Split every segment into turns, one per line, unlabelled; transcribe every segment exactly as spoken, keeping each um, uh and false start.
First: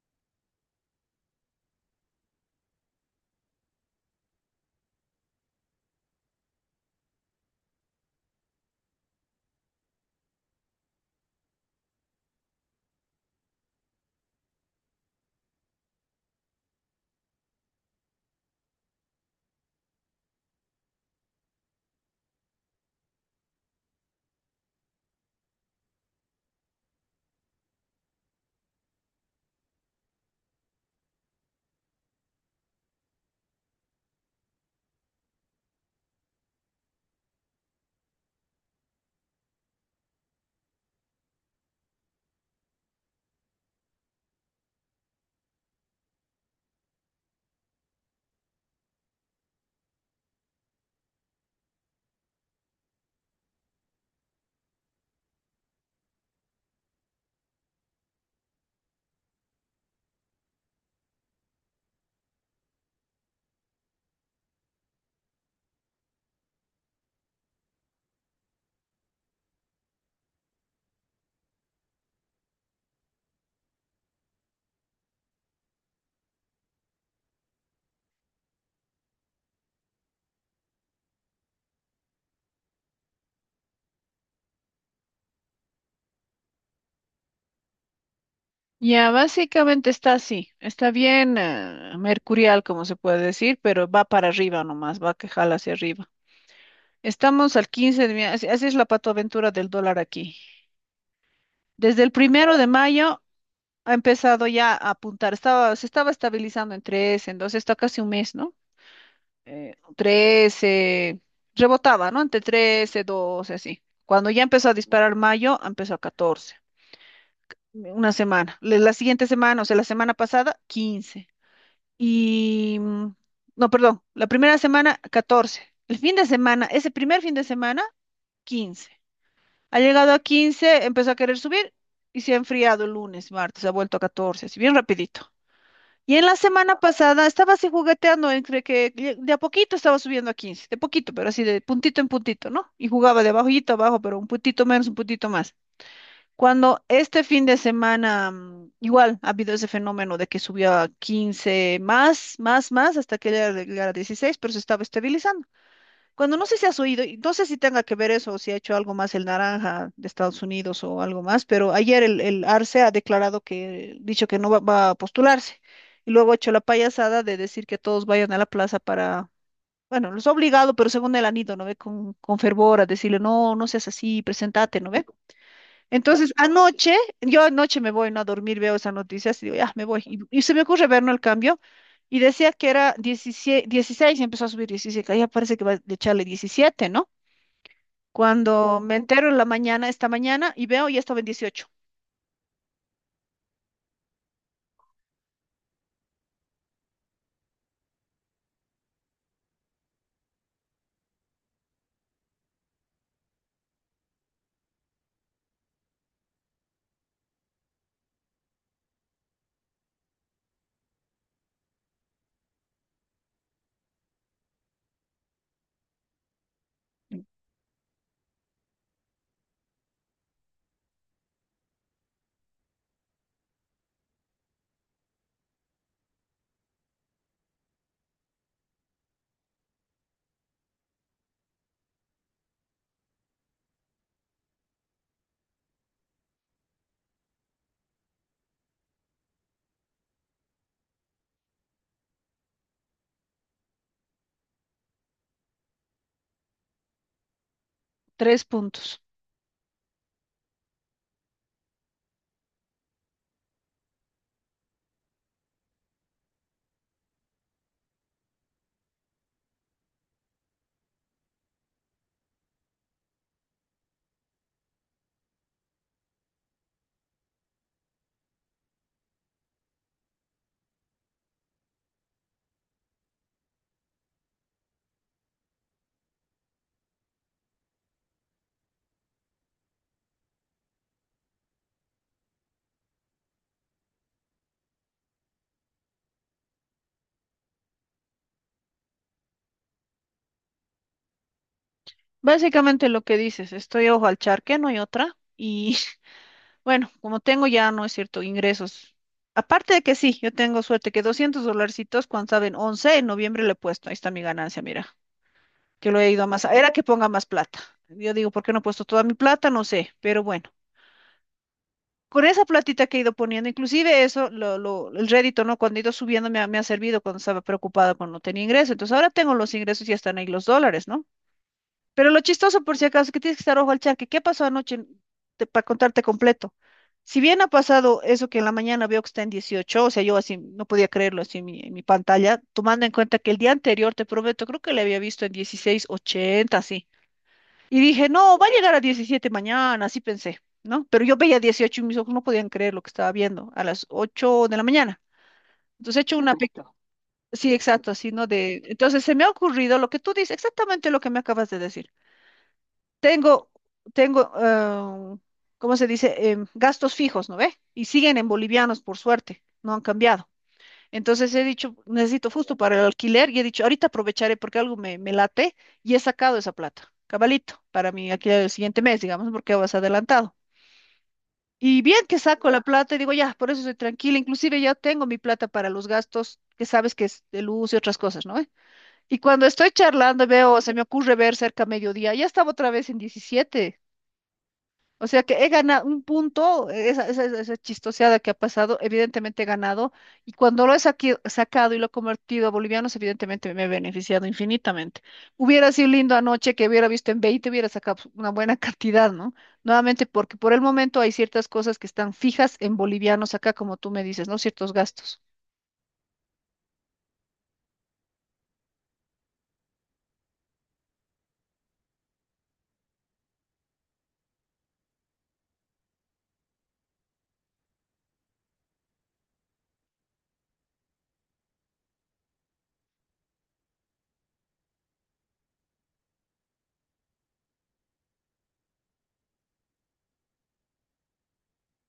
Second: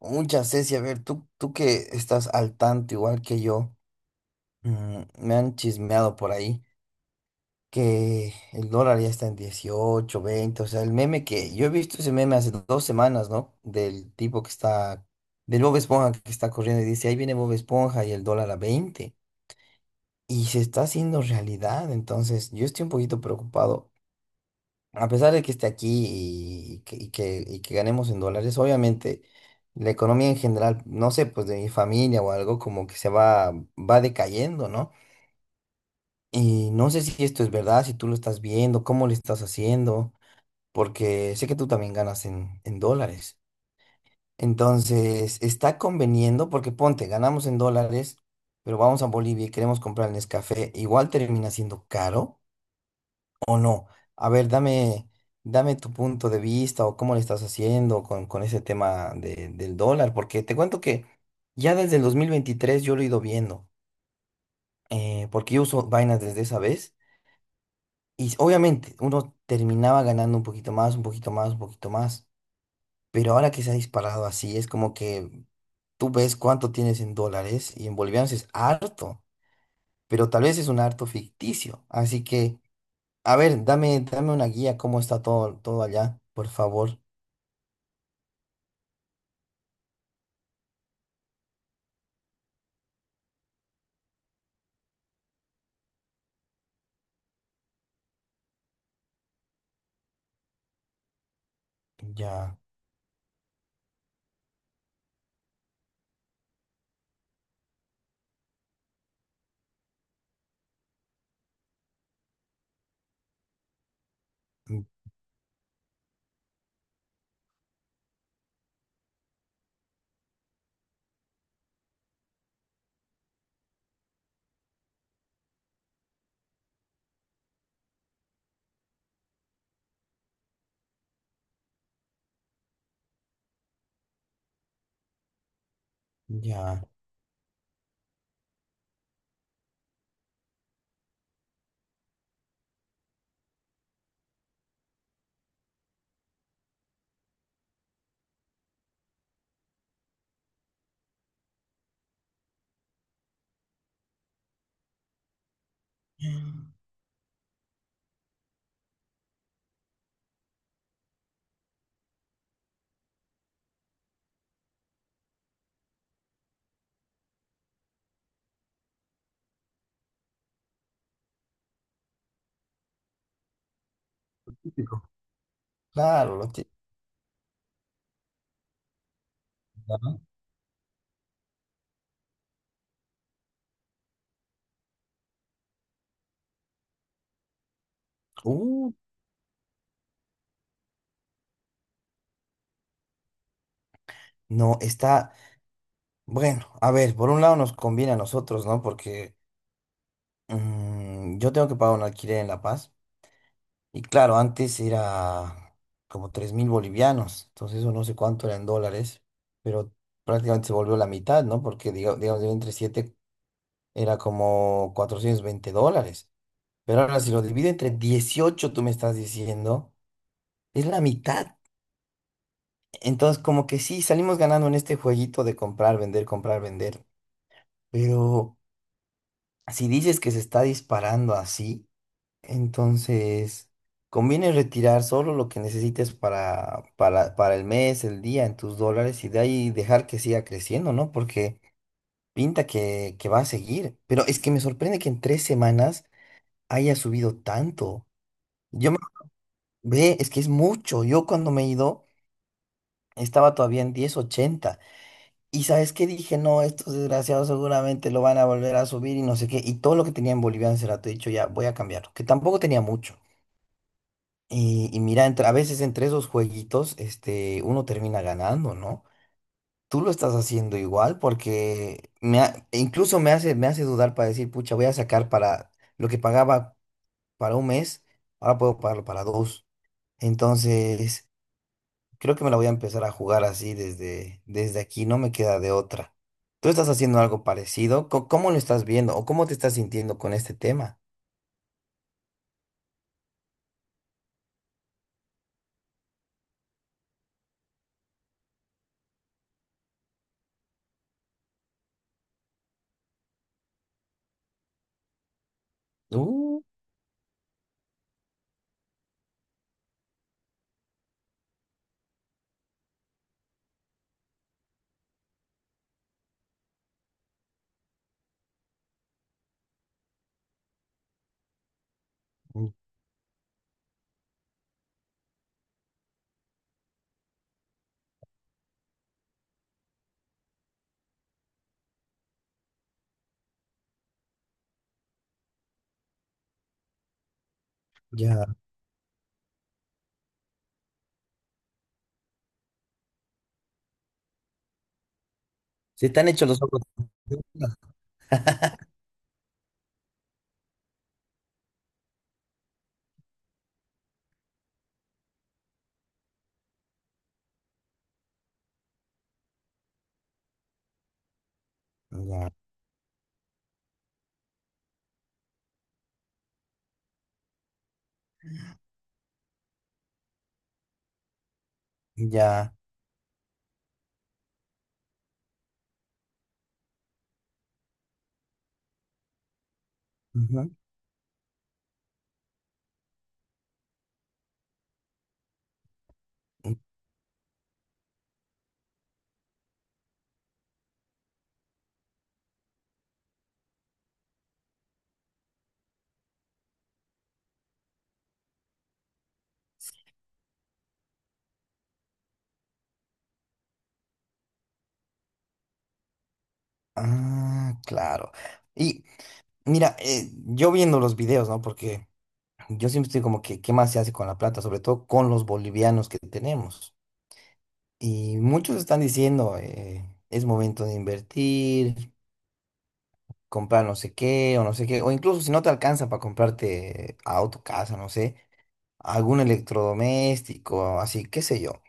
Mucha Ceci, a ver, tú, tú que estás al tanto igual que yo, mm, me han chismeado por ahí que el dólar ya está en dieciocho, veinte. O sea, el meme que yo he visto ese meme hace dos semanas, ¿no? Del tipo que está, del Bob Esponja que está corriendo y dice, ahí viene Bob Esponja y el dólar a veinte. Y se está haciendo realidad, entonces yo estoy un poquito preocupado, a pesar de que esté aquí y que, y que, y que ganemos en dólares. Obviamente, la economía en general, no sé, pues de mi familia o algo, como que se va, va decayendo, ¿no? Y no sé si esto es verdad, si tú lo estás viendo, cómo lo estás haciendo, porque sé que tú también ganas en, en dólares. Entonces, está conveniendo, porque ponte, ganamos en dólares, pero vamos a Bolivia y queremos comprar el Nescafé, igual termina siendo caro. ¿O no? A ver, dame, dame tu punto de vista o cómo le estás haciendo con, con ese tema de- del dólar, porque te cuento que ya desde el dos mil veintitrés yo lo he ido viendo, eh, porque yo uso vainas desde esa vez, y obviamente uno terminaba ganando un poquito más, un poquito más, un poquito más. Pero ahora que se ha disparado así, es como que tú ves cuánto tienes en dólares, y en bolivianos es harto, pero tal vez es un harto ficticio, así que... A ver, dame, dame una guía, cómo está todo, todo allá, por favor.
Ya, básicamente está así, está bien eh, mercurial, como se puede decir, pero va para arriba nomás, va que jala hacia arriba. Estamos al quince de mayo, así, así es la patoaventura del dólar aquí. Desde el primero
Ya,
de mayo ha empezado ya a apuntar, estaba, se estaba estabilizando en trece, entonces está casi un mes, ¿no? Eh, trece, rebotaba, ¿no? Entre trece, doce, así. Cuando ya empezó a
mm,
disparar mayo, empezó a catorce una semana. La la siguiente semana, o sea, la semana pasada, quince. Y, mm, no, perdón, la primera semana catorce, el fin de semana, ese primer fin de semana quince. Ha llegado a quince, empezó a querer subir y se ha enfriado el lunes, martes, ha vuelto a catorce así bien rapidito. Y en la semana
ya.
pasada estaba así jugueteando entre que lle- de a poquito estaba subiendo a quince de poquito, pero así de puntito en puntito, ¿no? Y jugaba de abajito a abajo, pero un puntito menos, un puntito más. Cuando este fin de semana, mm, igual ha habido ese fenómeno de que subió a quince, más, más, más, hasta que llegara llegara a dieciséis, pero se estaba estabilizando. Cuando, no sé si has oído, y no sé si tenga que ver eso o si ha hecho algo más el naranja de Estados Unidos o algo más, pero ayer el, el ARCE ha declarado que, dicho que no va, va a postularse. Y luego ha hecho la payasada de decir que todos vayan a la plaza para, bueno, los ha obligado, pero según él han ido, ¿no ve? Con, con fervor a decirle, no, no seas así, presentate, ¿no ve?
Típico.
Entonces,
Claro, lo típico,
anoche, yo anoche me voy, ¿no? A dormir, veo esas noticias y digo, ya, me voy.
¿no?
Y, y se me ocurre ver no el cambio y decía que era diecisiete, dieciséis y empezó a subir diecisiete, ya parece que va a echarle diecisiete, ¿no? Cuando
Uh,
me entero en la mañana, esta mañana, y veo, ya estaba en dieciocho,
no, está, bueno, a ver, por un lado nos conviene a nosotros, ¿no? Porque mm, yo tengo que pagar un alquiler en La Paz. Y claro, antes era como tres mil bolivianos, entonces eso no sé cuánto era en dólares, pero prácticamente se volvió la mitad, ¿no? Porque diga- digamos, yo entre siete era como cuatrocientos veinte dólares. Pero ahora si lo divido entre dieciocho, tú me estás diciendo, es la mitad. Entonces, como que sí, salimos ganando en este jueguito de comprar, vender, comprar, vender. Pero si dices que se está disparando así, entonces conviene retirar solo lo que necesites para, para, para el mes, el día, en tus dólares, y de ahí dejar que siga creciendo, ¿no? Porque pinta que, que va a seguir. Pero es que me sorprende que en tres semanas haya subido tanto.
tres
Yo me...
puntos.
Ve, es que es mucho. Yo cuando me he ido estaba todavía en diez ochenta. Y sabes qué dije, no, estos desgraciados seguramente lo van a volver a subir y no sé qué. Y todo lo que tenía en boliviano se lo he dicho, ya voy a cambiarlo, que tampoco tenía mucho. Y, y mira, entre- a veces entre esos jueguitos, este, uno termina ganando, ¿no? Tú lo estás haciendo igual porque me ha- e incluso me hace, me hace, dudar para decir, pucha, voy a sacar para lo que pagaba para un mes, ahora puedo pagarlo para dos. Entonces, creo que me la voy a empezar a jugar así desde, desde aquí, no me queda de otra. ¿Tú estás haciendo algo parecido? Co- ¿Cómo lo estás viendo o cómo te estás sintiendo con este tema?
Básicamente lo que dices, estoy ojo al charque, no hay otra. Y bueno, como tengo ya, no es cierto, ingresos. Aparte de que sí, yo tengo suerte que doscientos dolarcitos, cuando saben, once en noviembre le he puesto, ahí está mi ganancia, mira. Que lo he ido a más.
Uh,
Era que ponga más plata. Yo digo, ¿por qué no he puesto toda mi plata? No sé, pero bueno. Con esa platita que he ido poniendo, inclusive eso, lo, lo- el rédito, ¿no? Cuando he ido subiendo me ha, me ha servido cuando estaba preocupada cuando no tenía ingreso. Entonces ahora tengo los ingresos y ya están ahí los dólares, ¿no? Pero lo chistoso, por si acaso, es que tienes que estar ojo al charque. ¿Qué pasó anoche? Para contarte completo. Si bien ha pasado eso que en la mañana veo que está en dieciocho, o sea, yo así no podía creerlo así en mi, en mi pantalla, tomando en cuenta que el día anterior, te prometo, creo que le había visto en dieciséis ochenta, así. Y dije, no, va a
ya.
llegar a diecisiete mañana, así pensé, ¿no? Pero yo veía dieciocho y mis ojos no podían creer lo que estaba viendo a las ocho de la mañana. Entonces he
Se
hecho
te han
una.
hecho
pe-
los
Exacto.
ojos.
Sí,
Ya,
exacto, así, ¿no? De... Entonces se me ha ocurrido lo que tú dices, exactamente lo que me acabas de decir. Tengo, tengo, ah, ¿cómo se dice? Em, gastos fijos, ¿no ve? Y siguen en bolivianos, por suerte, no han cambiado. Entonces he dicho, necesito justo para el alquiler, y he dicho, ahorita aprovecharé porque algo me, me late, y he sacado esa plata, cabalito, para mi alquiler del siguiente mes, digamos, porque vas adelantado. Y bien que saco la
ya.
plata y digo, ya, por eso estoy tranquila, inclusive ya tengo mi plata para los gastos, que sabes que es de luz y otras cosas, ¿no? Y cuando estoy charlando, veo,
Ujú.
se me ocurre ver cerca mediodía, ya estaba otra vez en diecisiete. O sea que he ganado un punto, eh, esa, esa, esa esa chistoseada que ha pasado, evidentemente he ganado, y cuando lo he saqui- sacado y lo he convertido a bolivianos, evidentemente me he beneficiado infinitamente. Hubiera sido lindo anoche, que hubiera visto en veinte hubiera sacado pues, una buena cantidad, ¿no? Nuevamente, porque por el momento hay ciertas cosas que están fijas en bolivianos acá, como tú me dices, ¿no? Ciertos gastos.
Ah, claro. Y mira, eh, yo viendo los videos, ¿no? Porque yo siempre estoy como que, ¿qué más se hace con la plata? Sobre todo con los bolivianos que tenemos. Y muchos están diciendo, eh, es momento de invertir, comprar no sé qué o no sé qué, o incluso si no te alcanza para comprarte auto, casa, no sé, algún electrodoméstico, así, qué sé yo.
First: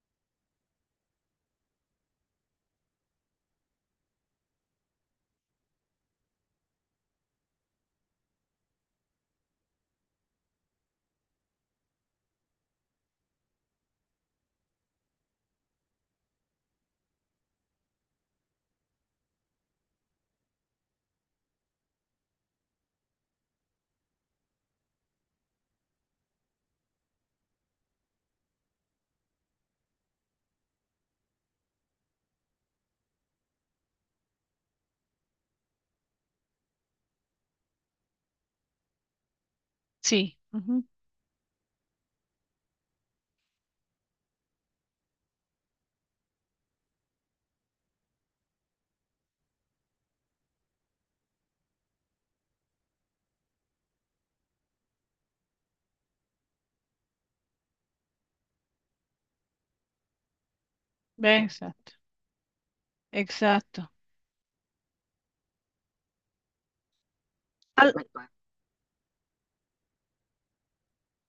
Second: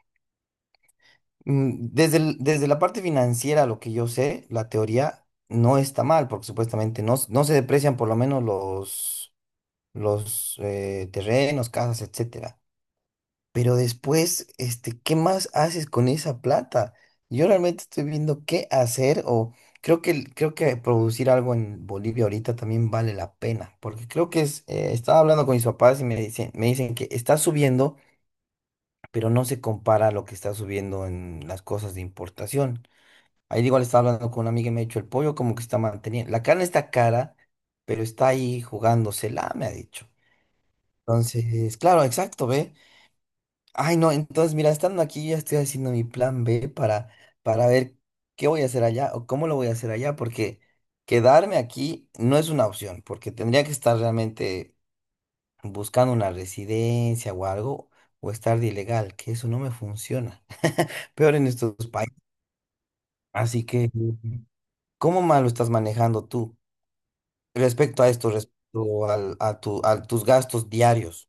Mm, Desde, el- desde la parte financiera, lo que yo sé, la teoría no está mal, porque supuestamente no, s- no se deprecian por lo menos los, los eh, terrenos, casas, etcétera. Pero después, este, ¿qué más haces con esa plata? Yo realmente estoy viendo qué hacer, o creo que, el- creo que producir algo en Bolivia ahorita también vale la pena, porque creo que es, eh, estaba hablando con mis papás y me dicen, me dicen que está subiendo, pero no se compara a lo que está subiendo en las cosas de importación. Ahí igual estaba hablando con una amiga y me ha dicho, el pollo como que está manteniendo, la carne está cara, pero está ahí jugándosela, me ha dicho.
Sí. Ujú.
Entonces, claro, exacto, ¿ve? Ay, no, entonces, mira, estando aquí, ya estoy haciendo mi plan B para, para, ver qué voy a hacer allá o cómo lo voy a hacer allá, porque quedarme aquí no es una opción, porque tendría que estar realmente buscando una residencia o algo, o estar de ilegal, que eso no me funciona. Peor
Ve,
en estos
exacto,
países. Así
exacto.
que, ¿cómo más lo estás manejando tú
Al,
respecto a esto, respecto al- a tu, a tus gastos diarios?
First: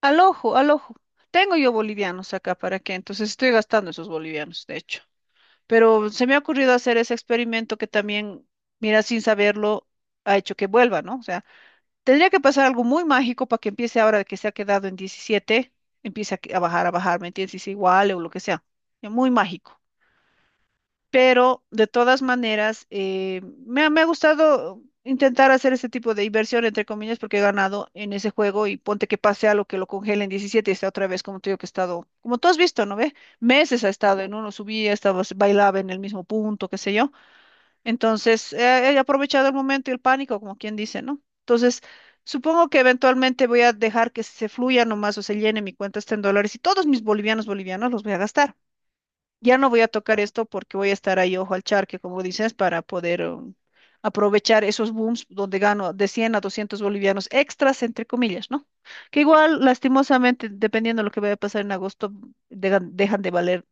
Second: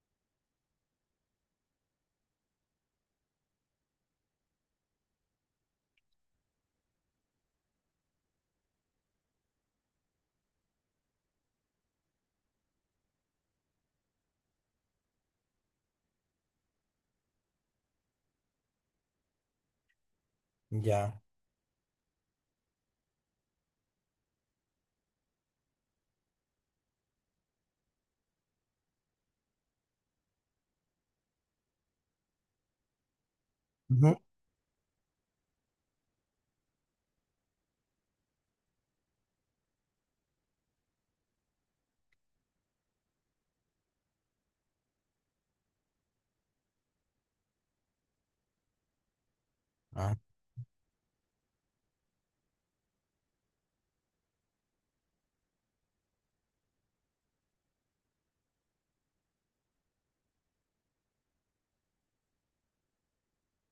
al ojo, al ojo. Tengo yo bolivianos acá, ¿para qué? Entonces estoy gastando esos bolivianos, de hecho. Pero se me ha ocurrido hacer ese experimento que también, mira, sin saberlo, ha hecho que vuelva, ¿no? O sea, tendría que pasar algo muy mágico para que empiece ahora que se ha quedado en diecisiete, empiece a, que- a bajar, a bajar, ¿me entiendes? Y sea igual o lo que sea. Ya. Muy mágico,
Ya.
pero de todas maneras, eh, me, ha, me ha gustado intentar hacer ese tipo de inversión, entre comillas, porque he ganado en ese juego, y ponte que pase algo que lo congele en diecisiete y está otra vez, como te digo, que he estado, como tú has visto, ¿no ve? Meses ha
Ujú.
estado en uno, subía, estaba, bailaba en el mismo punto, qué sé yo. Entonces, eh, he aprovechado el momento y el pánico, como quien dice, ¿no? Entonces, supongo que eventualmente voy a dejar que se fluya nomás o se llene mi cuenta está en dólares, y todos mis bolivianos bolivianos los voy a gastar. Ya no voy a
Ah,
tocar esto porque voy a estar ahí ojo al charque, como dices, para poder um, aprovechar esos booms donde gano de cien a doscientos bolivianos extras, entre comillas, ¿no? Que igual, lastimosamente, dependiendo de lo que vaya a pasar en agosto, dejan, dejan de valer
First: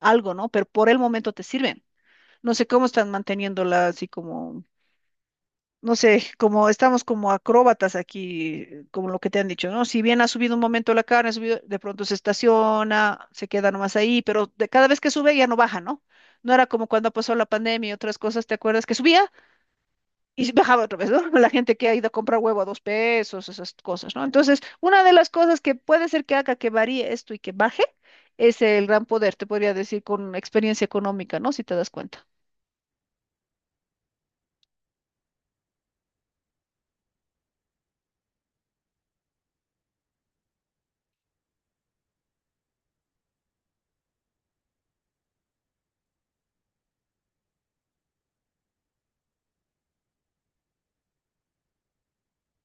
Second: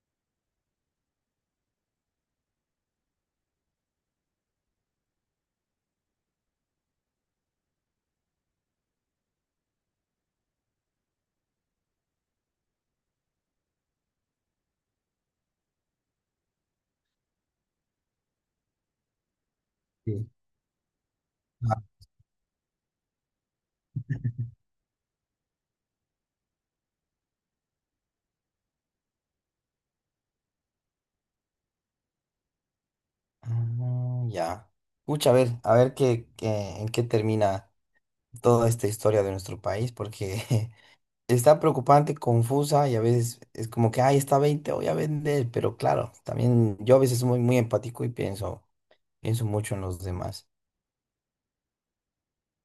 algo, ¿no? Pero por el momento te sirven. No sé cómo están manteniéndola así, como no sé, como estamos como acróbatas aquí, eh, como lo que te han dicho, ¿no? Si bien ha subido un momento la carne, ha subido, de pronto se estaciona, se queda nomás ahí, pero de, cada vez que sube ya no baja, ¿no? No era como cuando pasó la pandemia y otras cosas, ¿te acuerdas? Que subía
sí.
y bajaba otra vez, ¿no? La gente que ha ido a comprar huevo a dos pesos, esas cosas, ¿no? Entonces, una de las cosas que puede ser que haga que varíe esto y que baje es el gran poder, te podría decir, con experiencia económica, ¿no? Si te das cuenta.
Ah, ya. Pucha, a ver, a ver qué, qué- en qué termina toda esta historia de nuestro país, porque está preocupante, confusa, y a veces es como que, ay, está veinte, voy a vender, pero claro, también yo a veces soy muy, muy empático y pienso, pienso mucho en los demás.